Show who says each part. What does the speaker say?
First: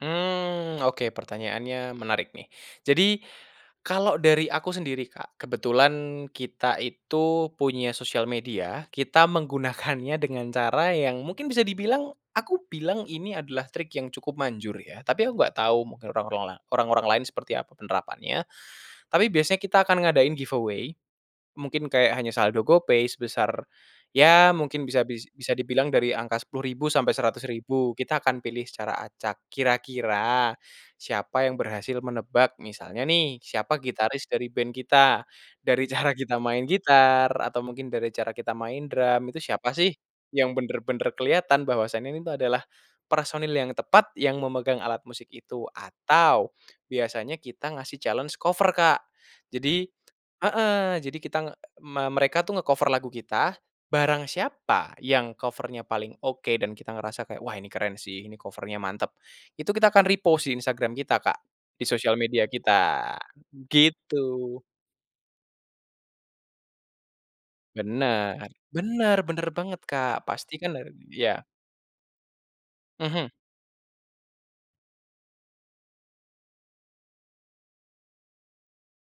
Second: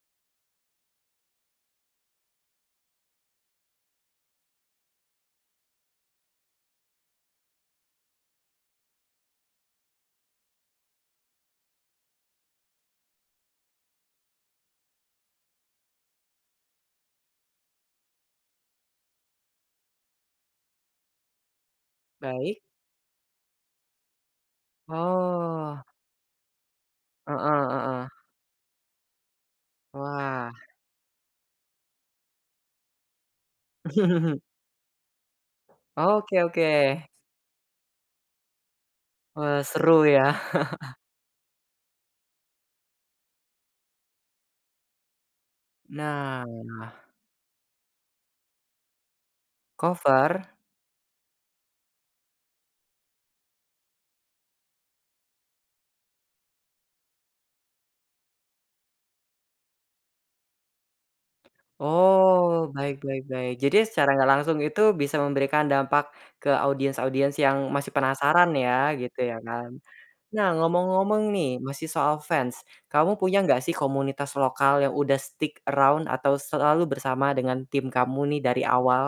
Speaker 1: Mmm, oke, pertanyaannya menarik nih. Jadi, kalo dari aku sendiri, Kak, kebetulan kita itu punya sosial media, kita menggunakannya dengan cara yang mungkin bisa dibilang, aku bilang ini adalah trik yang cukup manjur yah, tapi aku nggak tahu mungkin orang-orang la orang-orang lain seperti apa penerapannya, tapi biasanya kita akan ngadain giveaway, mungkin kayak hanya
Speaker 2: Baik.
Speaker 1: saldo GoPay sebesar, ya mungkin bisa dis bisa
Speaker 2: Oh.
Speaker 1: dibilang dari angka 10.000 sampai seratus
Speaker 2: Heeh
Speaker 1: ribu kita
Speaker 2: heeh.
Speaker 1: akan pilih secara acak,
Speaker 2: Wah.
Speaker 1: kira-kira siapa yang berhasil menebak. Misalnya nih siapa gitaris dari band kita, dari cara
Speaker 2: Oke
Speaker 1: kita main
Speaker 2: oke.
Speaker 1: gitar atau mungkin dari cara kita main drum itu
Speaker 2: Wah,
Speaker 1: siapa sih
Speaker 2: seru yah.
Speaker 1: yang bener-bener keliatan bahwasanya ini tuh adalah personil yang tepat yang memegang alat musik itu, atau
Speaker 2: Nah.
Speaker 1: biasanya kita ngasih challenge cover Kak. Jadi
Speaker 2: Cover?
Speaker 1: heeh, jadi kita nge me mereka tuh nge-cover lagu kita, barang siapa yang cover-nya paling oke dan kita ngerasa kayak, wah ini keren sih, ini cover-nya mantep, itu kita akan repost di Instagram kita, Kak, di sosial media
Speaker 2: Oh, baik
Speaker 1: kita,
Speaker 2: baik baik. Jadi secara nggak langsung
Speaker 1: gitu.
Speaker 2: itu bisa memberikan dampak ke audiens-audiens yang masih
Speaker 1: Bener
Speaker 2: penasaran ya,
Speaker 1: bener
Speaker 2: gitu ya
Speaker 1: bener
Speaker 2: kan.
Speaker 1: banget, Kak,
Speaker 2: Nah,
Speaker 1: pasti kan [unintelligible]
Speaker 2: ngomong-ngomong
Speaker 1: ya.
Speaker 2: nih masih soal fans, kamu
Speaker 1: Mhm.
Speaker 2: punya nggak sih komunitas lokal yang udah stick around atau selalu bersama dengan tim kamu nih dari awal?